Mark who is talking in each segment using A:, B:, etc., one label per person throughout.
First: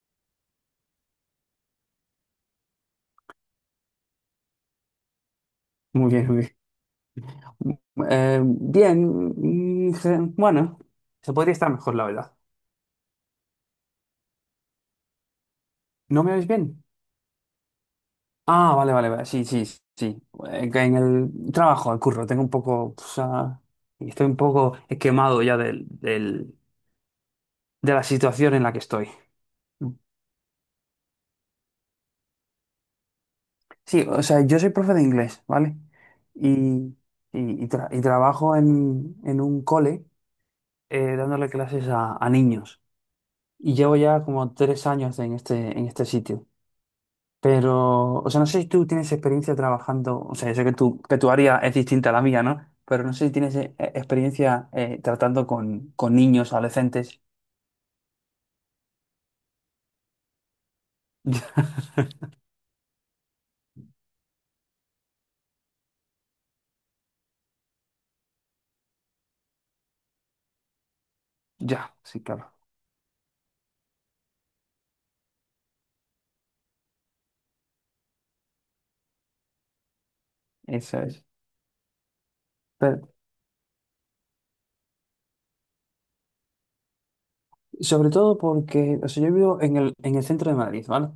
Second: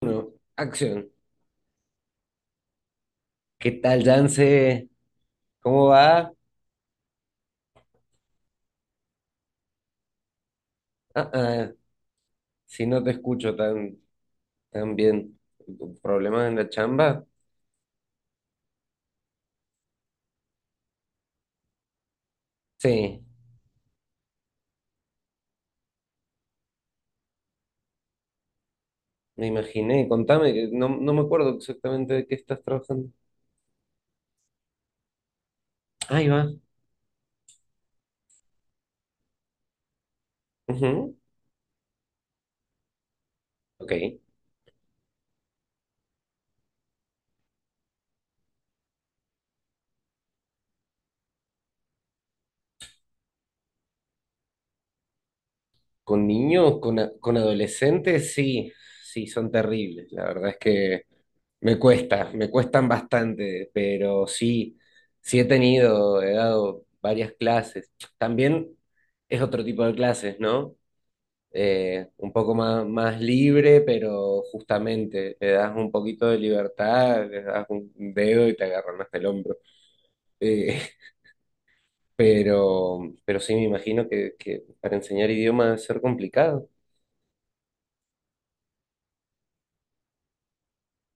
A: Uno, acción. ¿Qué tal, Yance? ¿Cómo
B: Muy bien,
A: va?
B: muy bien. Bien, bueno,
A: Ah,
B: se podría estar
A: ah,
B: mejor, la verdad.
A: si no te escucho tan bien.
B: ¿No me oís
A: ¿Problemas en
B: bien?
A: la chamba?
B: Ah, vale, vale, vale. Sí, sí, sí. Que En el trabajo, el curro, tengo un poco, o
A: Sí,
B: sea, estoy un poco quemado ya de la situación en la que estoy.
A: me imaginé. Contame, que no, no me acuerdo exactamente de qué estás trabajando.
B: Sí, o sea, yo soy profe de inglés, ¿vale?
A: Ahí va.
B: Y, y trabajo en un cole
A: Ujú,
B: dándole clases a niños. Y
A: ok.
B: llevo ya como 3 años en este sitio. Pero, o sea, no sé si tú tienes experiencia trabajando, o sea, yo sé que tu área es distinta a la mía, ¿no? Pero no sé si tienes experiencia tratando con
A: ¿Con
B: niños,
A: niños? ¿Con,
B: adolescentes.
A: con adolescentes? Sí, sí, son terribles. La verdad es que me cuestan bastante, pero sí, sí he tenido, he dado varias clases. También es otro tipo de clases, ¿no?
B: Ya,
A: Eh,
B: sí,
A: un
B: claro,
A: poco más libre, pero justamente le das un poquito de libertad, le das un dedo y te agarran hasta el hombro. Eh,
B: eso es.
A: pero,
B: Pero,
A: pero sí me imagino que para enseñar idioma debe ser complicado.
B: sobre todo porque, o sea, yo vivo en el centro de Madrid, ¿vale?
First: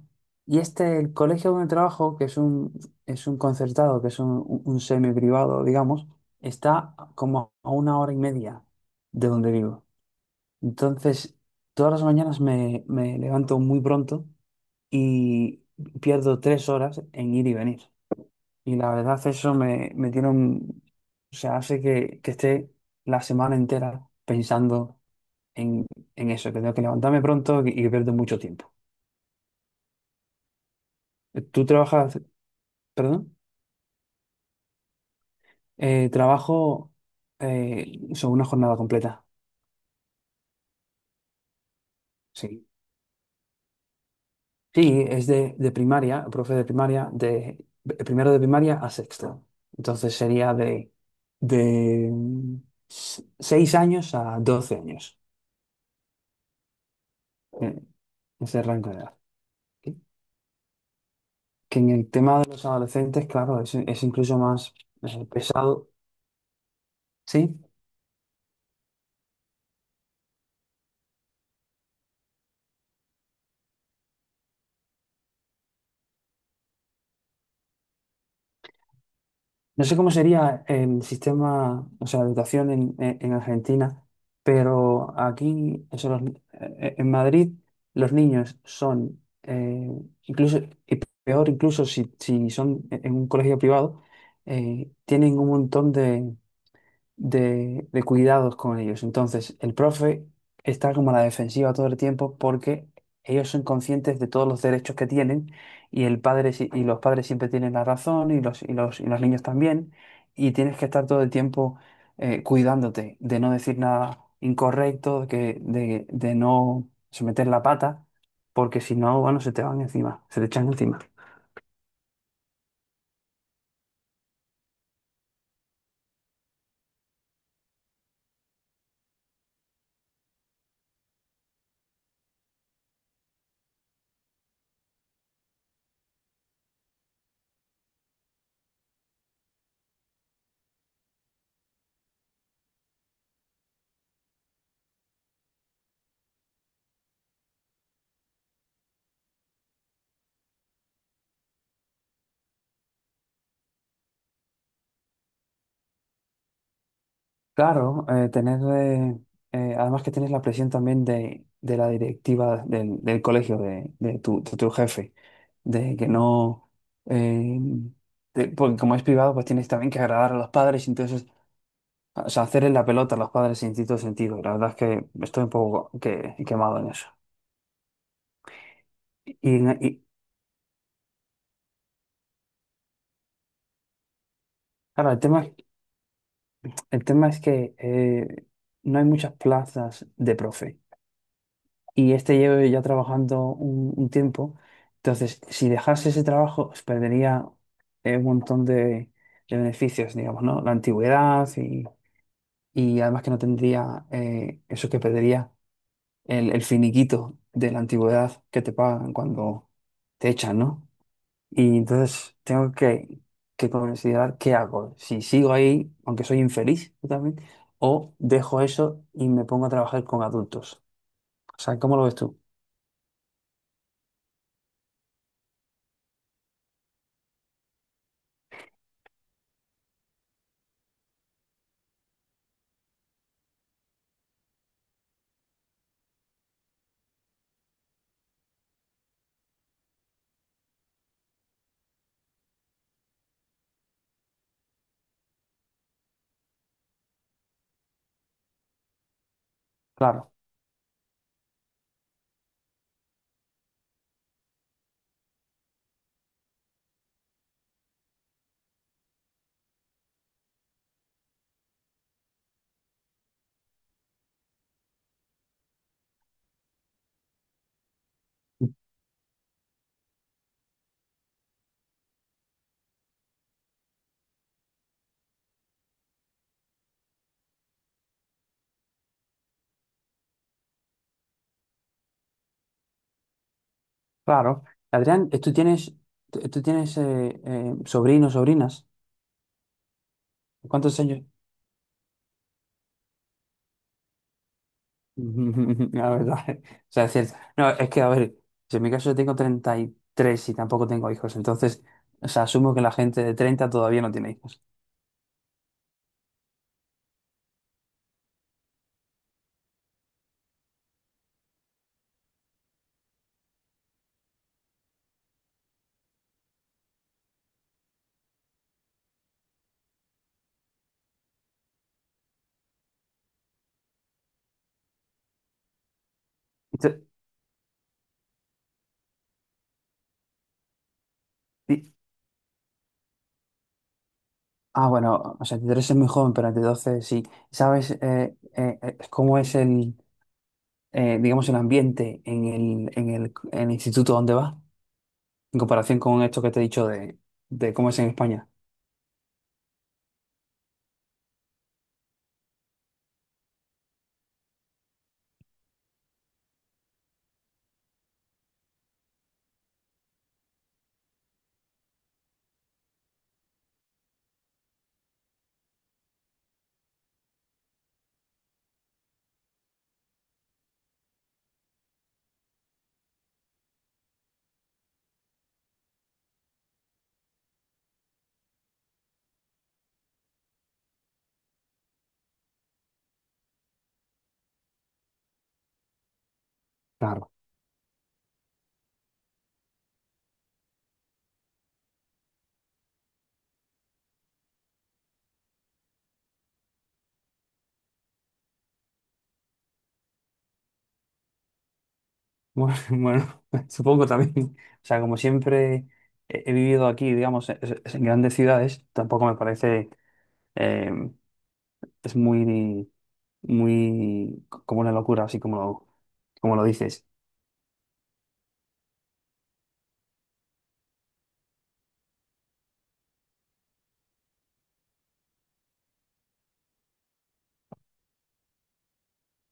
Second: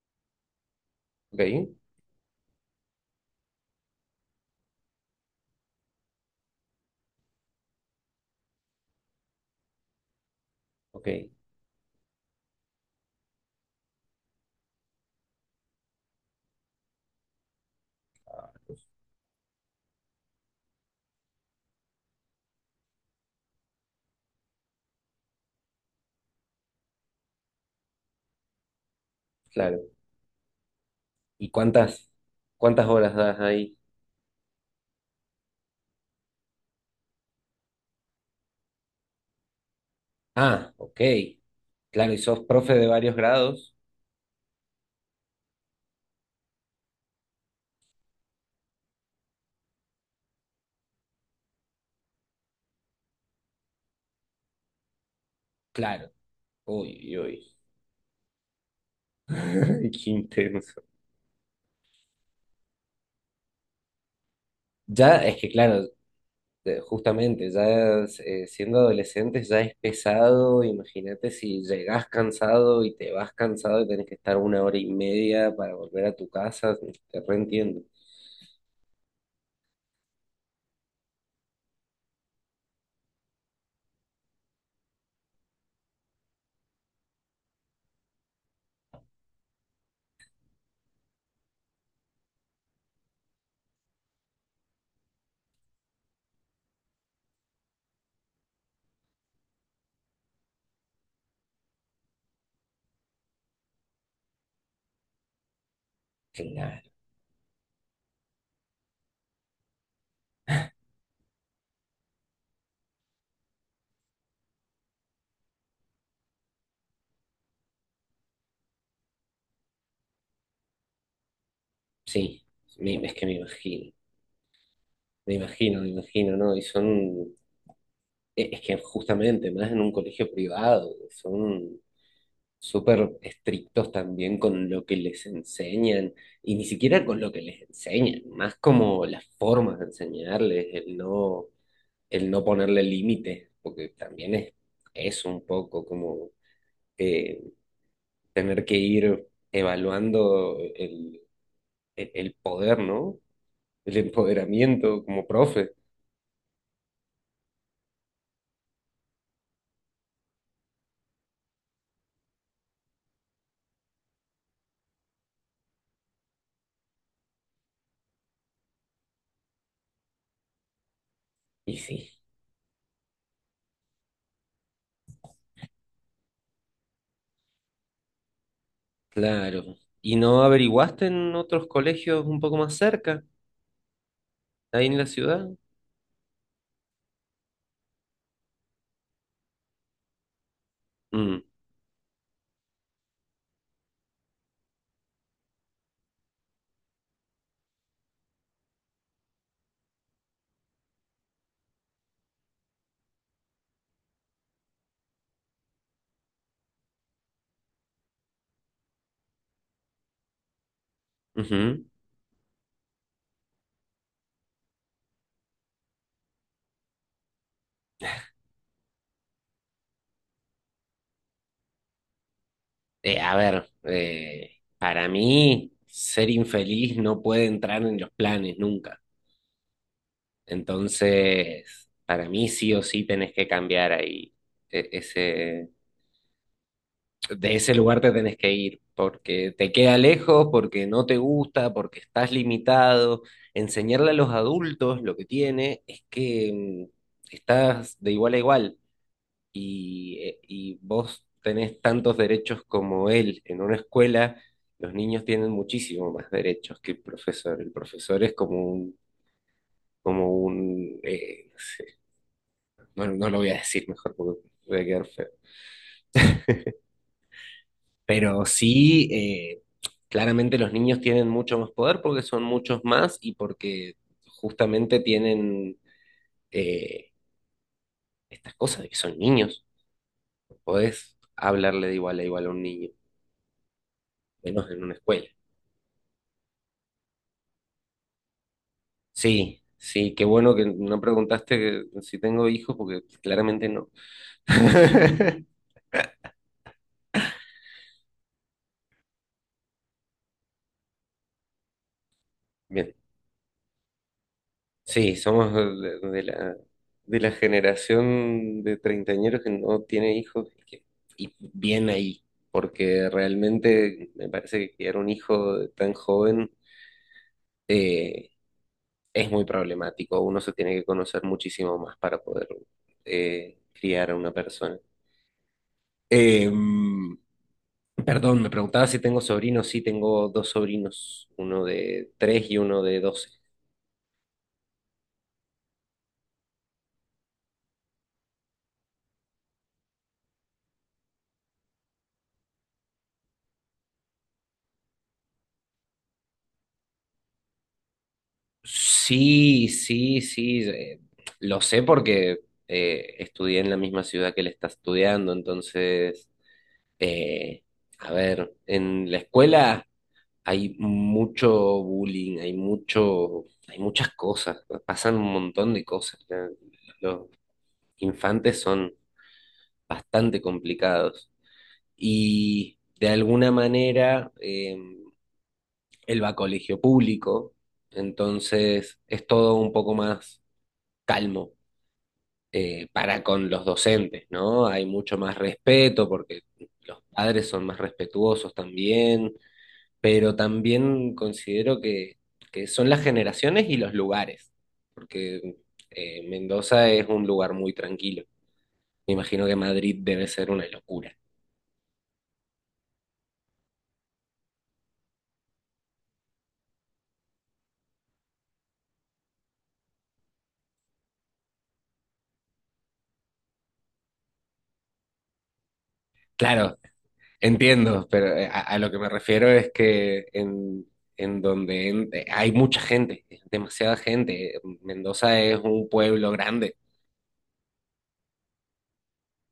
B: Y el colegio donde
A: Ok,
B: trabajo, que es un concertado, que es un semi privado, digamos, está como a una hora y media de donde vivo.
A: ok,
B: Entonces, todas las mañanas me levanto muy pronto y pierdo 3 horas en ir y venir. Y la verdad, eso me tiene un. O sea, hace que, esté la semana entera pensando en, en eso, que tengo que levantarme pronto y que pierdo mucho tiempo.
A: claro. ¿Y
B: Tú
A: cuántas,
B: trabajas,
A: cuántas horas
B: perdón.
A: das ahí?
B: Trabajo sobre una jornada completa.
A: Ah, ok. Claro, y sos
B: Sí.
A: profe de varios grados.
B: Sí, es de primaria, profe de primaria, de primero de primaria a sexto. Entonces sería de 6 años a 12 años,
A: Claro. Uy, uy.
B: eh, ese rango de edad. Que
A: Qué intenso.
B: que en el tema de los adolescentes, claro, es incluso más
A: Ya, es que claro,
B: pesado.
A: justamente,
B: Sí,
A: ya siendo adolescentes ya es pesado. Imagínate si llegás cansado y te vas cansado y tenés que estar 1 hora y media para volver a tu casa. Te reentiendo.
B: no sé cómo sería el sistema, o sea, de educación en Argentina, pero aquí, eso, los ni- en Madrid, los niños son, incluso, y peor incluso si son en un colegio privado, tienen un montón de cuidados con ellos. Entonces, el profe está como a la defensiva todo el tiempo porque ellos son conscientes de todos los derechos que tienen y el padre si- y
A: Claro,
B: los padres siempre tienen la razón y los niños también, y tienes que estar todo el tiempo cuidándote de no decir nada incorrecto, de no someter la pata, porque si no, bueno, se te van encima, se te echan encima.
A: sí. Es que me imagino. Me imagino, me imagino, ¿no? Y son. Es que justamente, más en un colegio privado, son súper estrictos también con lo que les enseñan, y ni siquiera con lo que les enseñan, más como las formas de enseñarles, el no ponerle límites, porque también es un poco como eh, tener que ir evaluando el poder, ¿no? El empoderamiento como profe.
B: Claro, además que tienes la presión también de la directiva del colegio, de tu jefe, de que no, eh, de- porque como es privado, pues tienes también que agradar a los padres, entonces,
A: Y sí,
B: o sea, hacerle la pelota a los padres en cierto sentido. La verdad es que estoy un poco quemado en eso. Y,
A: claro.
B: y,
A: ¿Y no averiguaste en otros colegios un poco más cerca, ahí en la
B: claro, el
A: ciudad?
B: tema, el tema es que no hay muchas plazas de profe.
A: Mm,
B: Y lleve ya trabajando un tiempo. Entonces, si dejase ese trabajo, pues perdería un montón de beneficios, digamos, ¿no? La antigüedad, y además que no tendría eso, que perdería el finiquito de la antigüedad que te pagan cuando te echan, ¿no? Y
A: ujú.
B: entonces tengo que considerar qué hago, si sigo ahí, aunque soy infeliz totalmente, o dejo eso y me pongo a trabajar con adultos. O sea, ¿cómo lo ves tú?
A: A ver, para mí ser infeliz no puede entrar en los planes nunca. Entonces, para mí sí o sí tenés que cambiar ahí. e- Ese, de ese lugar te tenés que ir porque te queda lejos, porque no te gusta, porque estás limitado. Enseñarle a los adultos lo que tiene es que estás de igual a igual. y,
B: Claro.
A: eh, y vos tenés tantos derechos como él en una escuela, los niños tienen muchísimo más derechos que el profesor. El profesor es como un, no sé, no, no lo voy a decir mejor porque voy a quedar feo. Pero sí, claramente los niños tienen mucho más poder porque son muchos más y porque justamente tienen eh, estas cosas de que son niños. No podés hablarle de igual a igual a un niño,
B: Claro.
A: menos en una escuela.
B: Adrián, ¿tú tienes sobrinos, sobrinas?
A: Sí, sí, qué bueno que
B: ¿Cuántos
A: no
B: años?
A: preguntaste si tengo hijos, porque claramente no.
B: La verdad. O sea, es cierto. No, es que, a ver, si en mi caso yo tengo 33 y tampoco tengo hijos, entonces, o sea, asumo que la
A: Bien,
B: gente de 30 todavía no tiene hijos.
A: sí, somos de, de la generación de treintañeros que no tiene hijos y, y bien ahí, porque realmente me parece que criar un hijo de tan joven eh, es muy problemático. Uno se tiene que conocer muchísimo más para poder criar a una persona.
B: Ent-
A: Em, Perdón, me preguntaba si tengo sobrinos. Sí, tengo dos sobrinos, uno
B: y-
A: de 3 y uno de 12.
B: ah, bueno, o sea, 33 es muy joven, pero entre 12 sí. ¿Sabes cómo es digamos, el ambiente en el instituto donde vas en comparación con esto que te he dicho de cómo es en España?
A: Sí, sí, sí. Lo sé porque estudié en la misma ciudad que él está estudiando. Entonces, eh, a ver, en la escuela hay mucho bullying, hay mucho, hay muchas cosas, pasan un montón de cosas. Los infantes son bastante complicados. Y de alguna manera, él va a colegio público, entonces es todo un poco más calmo para con los docentes, ¿no? Hay mucho más respeto porque los padres son más respetuosos también, pero también considero que son las generaciones y los lugares, porque Mendoza es un lugar muy tranquilo. Me imagino que Madrid debe ser una locura.
B: Bueno, bueno, supongo también. O sea, como siempre he vivido aquí, digamos, es en grandes ciudades, tampoco me parece, eh, es muy, muy como una locura, así como lo
A: Claro,
B: dices.
A: entiendo, pero a lo que me refiero es que en, donde hay mucha gente, demasiada gente. Mendoza es un pueblo grande,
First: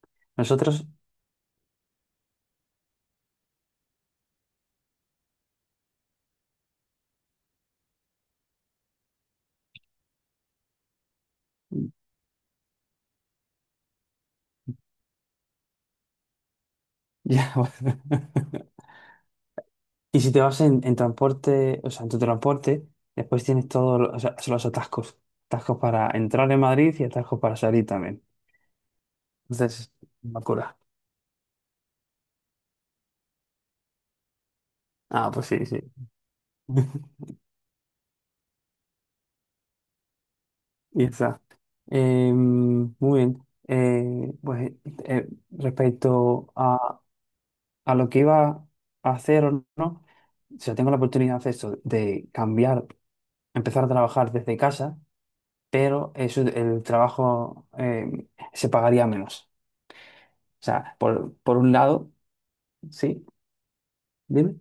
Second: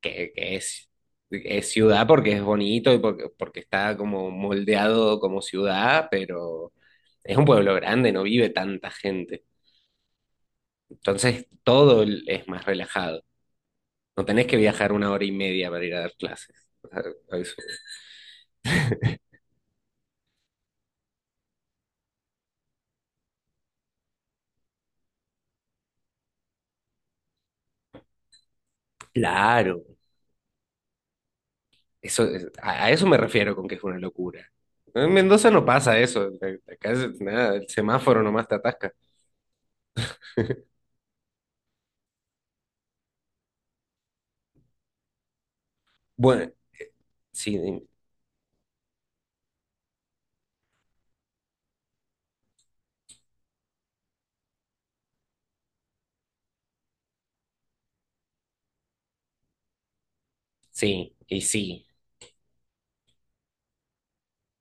A: que
B: Nosotros,
A: es ciudad porque es bonito y porque, porque está como moldeado como ciudad, pero es un pueblo grande, no vive tanta gente. Entonces todo es más relajado. No tenés que viajar 1 hora y media para ir a dar clases. O sea,
B: ya,
A: eso-
B: bueno. Y si te vas en, transporte, o sea, en tu transporte, después tienes todos los, o sea, son los atascos. Atascos para entrar en Madrid y atascos para salir también.
A: claro,
B: Entonces, una locura.
A: eso, a eso me refiero con que es una locura. En
B: Ah, pues
A: Mendoza no
B: sí, sí.
A: pasa eso. Acá es nada, el semáforo nomás te atasca.
B: Exacto. Muy bien. Pues
A: Bueno,
B: respecto a,
A: sí,
B: a lo que iba a hacer o no, si yo tengo la oportunidad de hacer eso, de cambiar, empezar a trabajar desde casa, pero eso, el trabajo se pagaría menos. O sea,
A: sí,
B: por,
A: y
B: por un
A: sí.
B: lado, sí, dime.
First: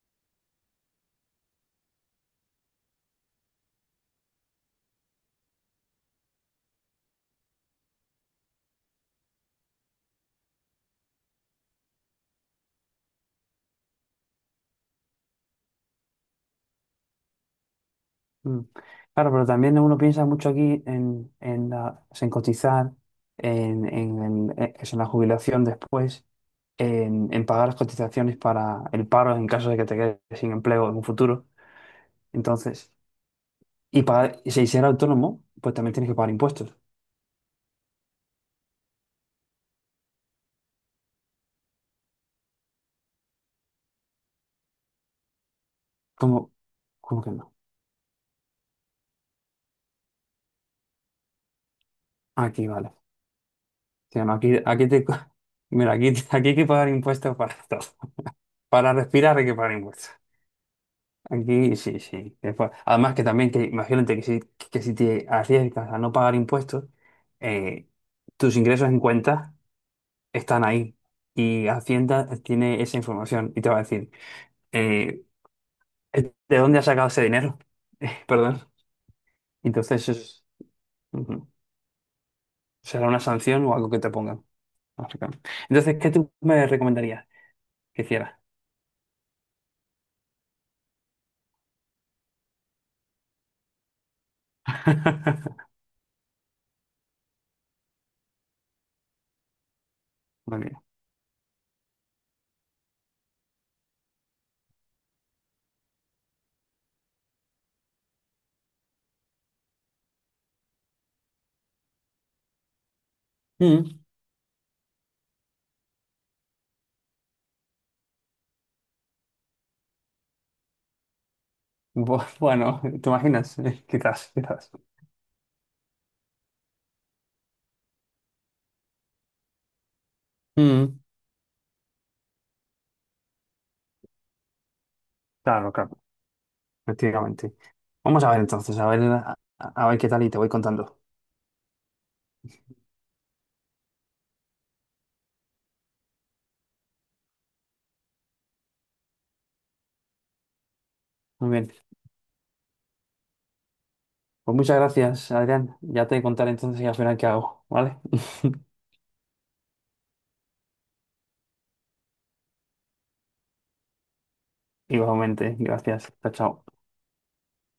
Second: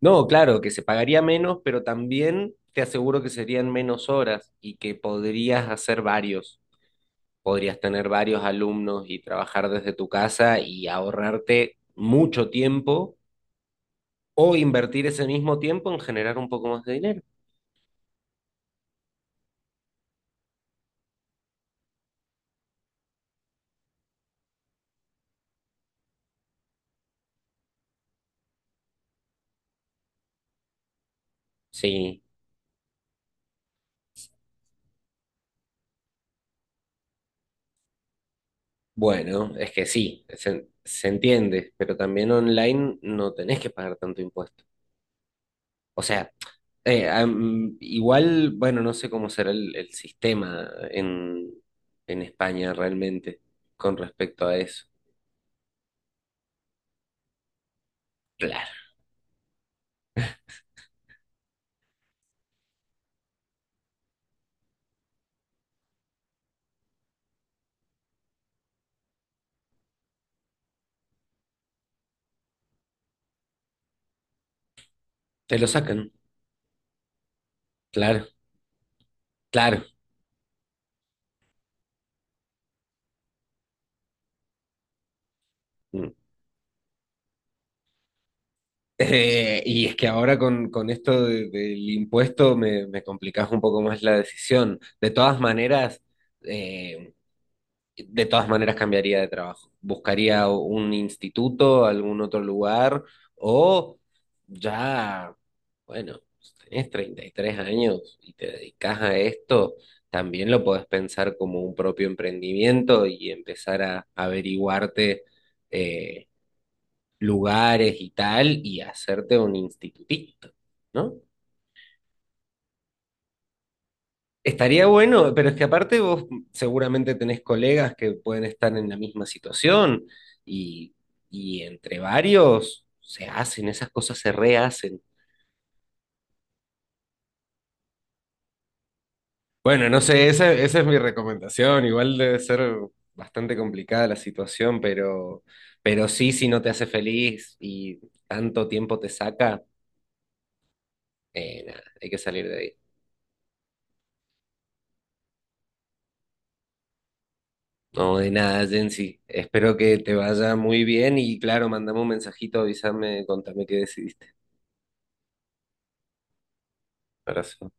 A: No, claro, que se pagaría menos, pero también te aseguro que serían menos horas y que podrías hacer varios. Podrías tener varios alumnos y trabajar desde tu casa y ahorrarte mucho tiempo o invertir ese mismo tiempo en generar un poco más de dinero.
B: Mm. Claro, pero también uno piensa mucho aquí en, o sea, en cotizar, eso, en la jubilación después. En pagar las cotizaciones para el paro en caso de que te quedes sin empleo en un futuro.
A: Sí,
B: Entonces, y pagar y si ser autónomo, pues también tienes que pagar impuestos.
A: bueno, es que sí, se entiende, pero también online no tenés que pagar tanto impuesto. O sea,
B: ¿Cómo, cómo que no?
A: igual, bueno, no sé cómo será el sistema en,
B: Aquí,
A: España
B: vale.
A: realmente con
B: Sí, no,
A: respecto a
B: aquí,
A: eso.
B: mira, aquí hay que pagar impuestos para todo.
A: Claro,
B: Para respirar hay que pagar impuestos. Aquí sí, sí. Después, además que también, que imagínate que si te arriesgas a no pagar impuestos, eh, tus ingresos en cuenta están ahí y Hacienda tiene esa información y te va a decir, eh,
A: te lo sacan,
B: ¿de dónde ha sacado ese dinero?
A: claro,
B: Perdón.
A: claro.
B: Entonces, ujú. Será una sanción o algo que te pongan, básicamente. Entonces, ¿qué
A: Mm.
B: tú me recomendarías que hiciera?
A: Y es que ahora con, esto del impuesto me complicás un poco más la decisión. De todas maneras, eh, de todas maneras cambiaría de trabajo. Buscaría
B: Muy bien.
A: un instituto, algún otro lugar, o ya, bueno, tenés 33 años y te dedicas a esto, también lo podés pensar como un propio emprendimiento y empezar
B: Mm.
A: a averiguarte eh, lugares y tal y hacerte un institutito, ¿no?
B: Bueno, ¿te imaginas? Quizás, quizás.
A: Estaría bueno, pero es que aparte vos seguramente tenés colegas que pueden estar en la misma situación y,
B: Mm.
A: y entre varios se hacen, esas cosas se rehacen.
B: Claro, claro, efectivamente. Vamos a ver entonces, a ver, a,
A: Bueno,
B: a ver
A: no
B: qué tal
A: sé,
B: y te voy
A: esa es mi
B: contando.
A: recomendación. Igual debe ser bastante complicada la situación, pero sí, si no te hace feliz y tanto tiempo te saca,
B: Muy bien.
A: nada, hay que salir de ahí.
B: Pues muchas gracias, Adrián. Ya te contaré entonces y al final qué hago, ¿vale?
A: No, de nada, Jensi. Espero que te vaya muy bien y claro, mandame un mensajito, avísame, contame qué decidiste.
B: Igualmente, gracias. Chao, chao.
A: Abrazo.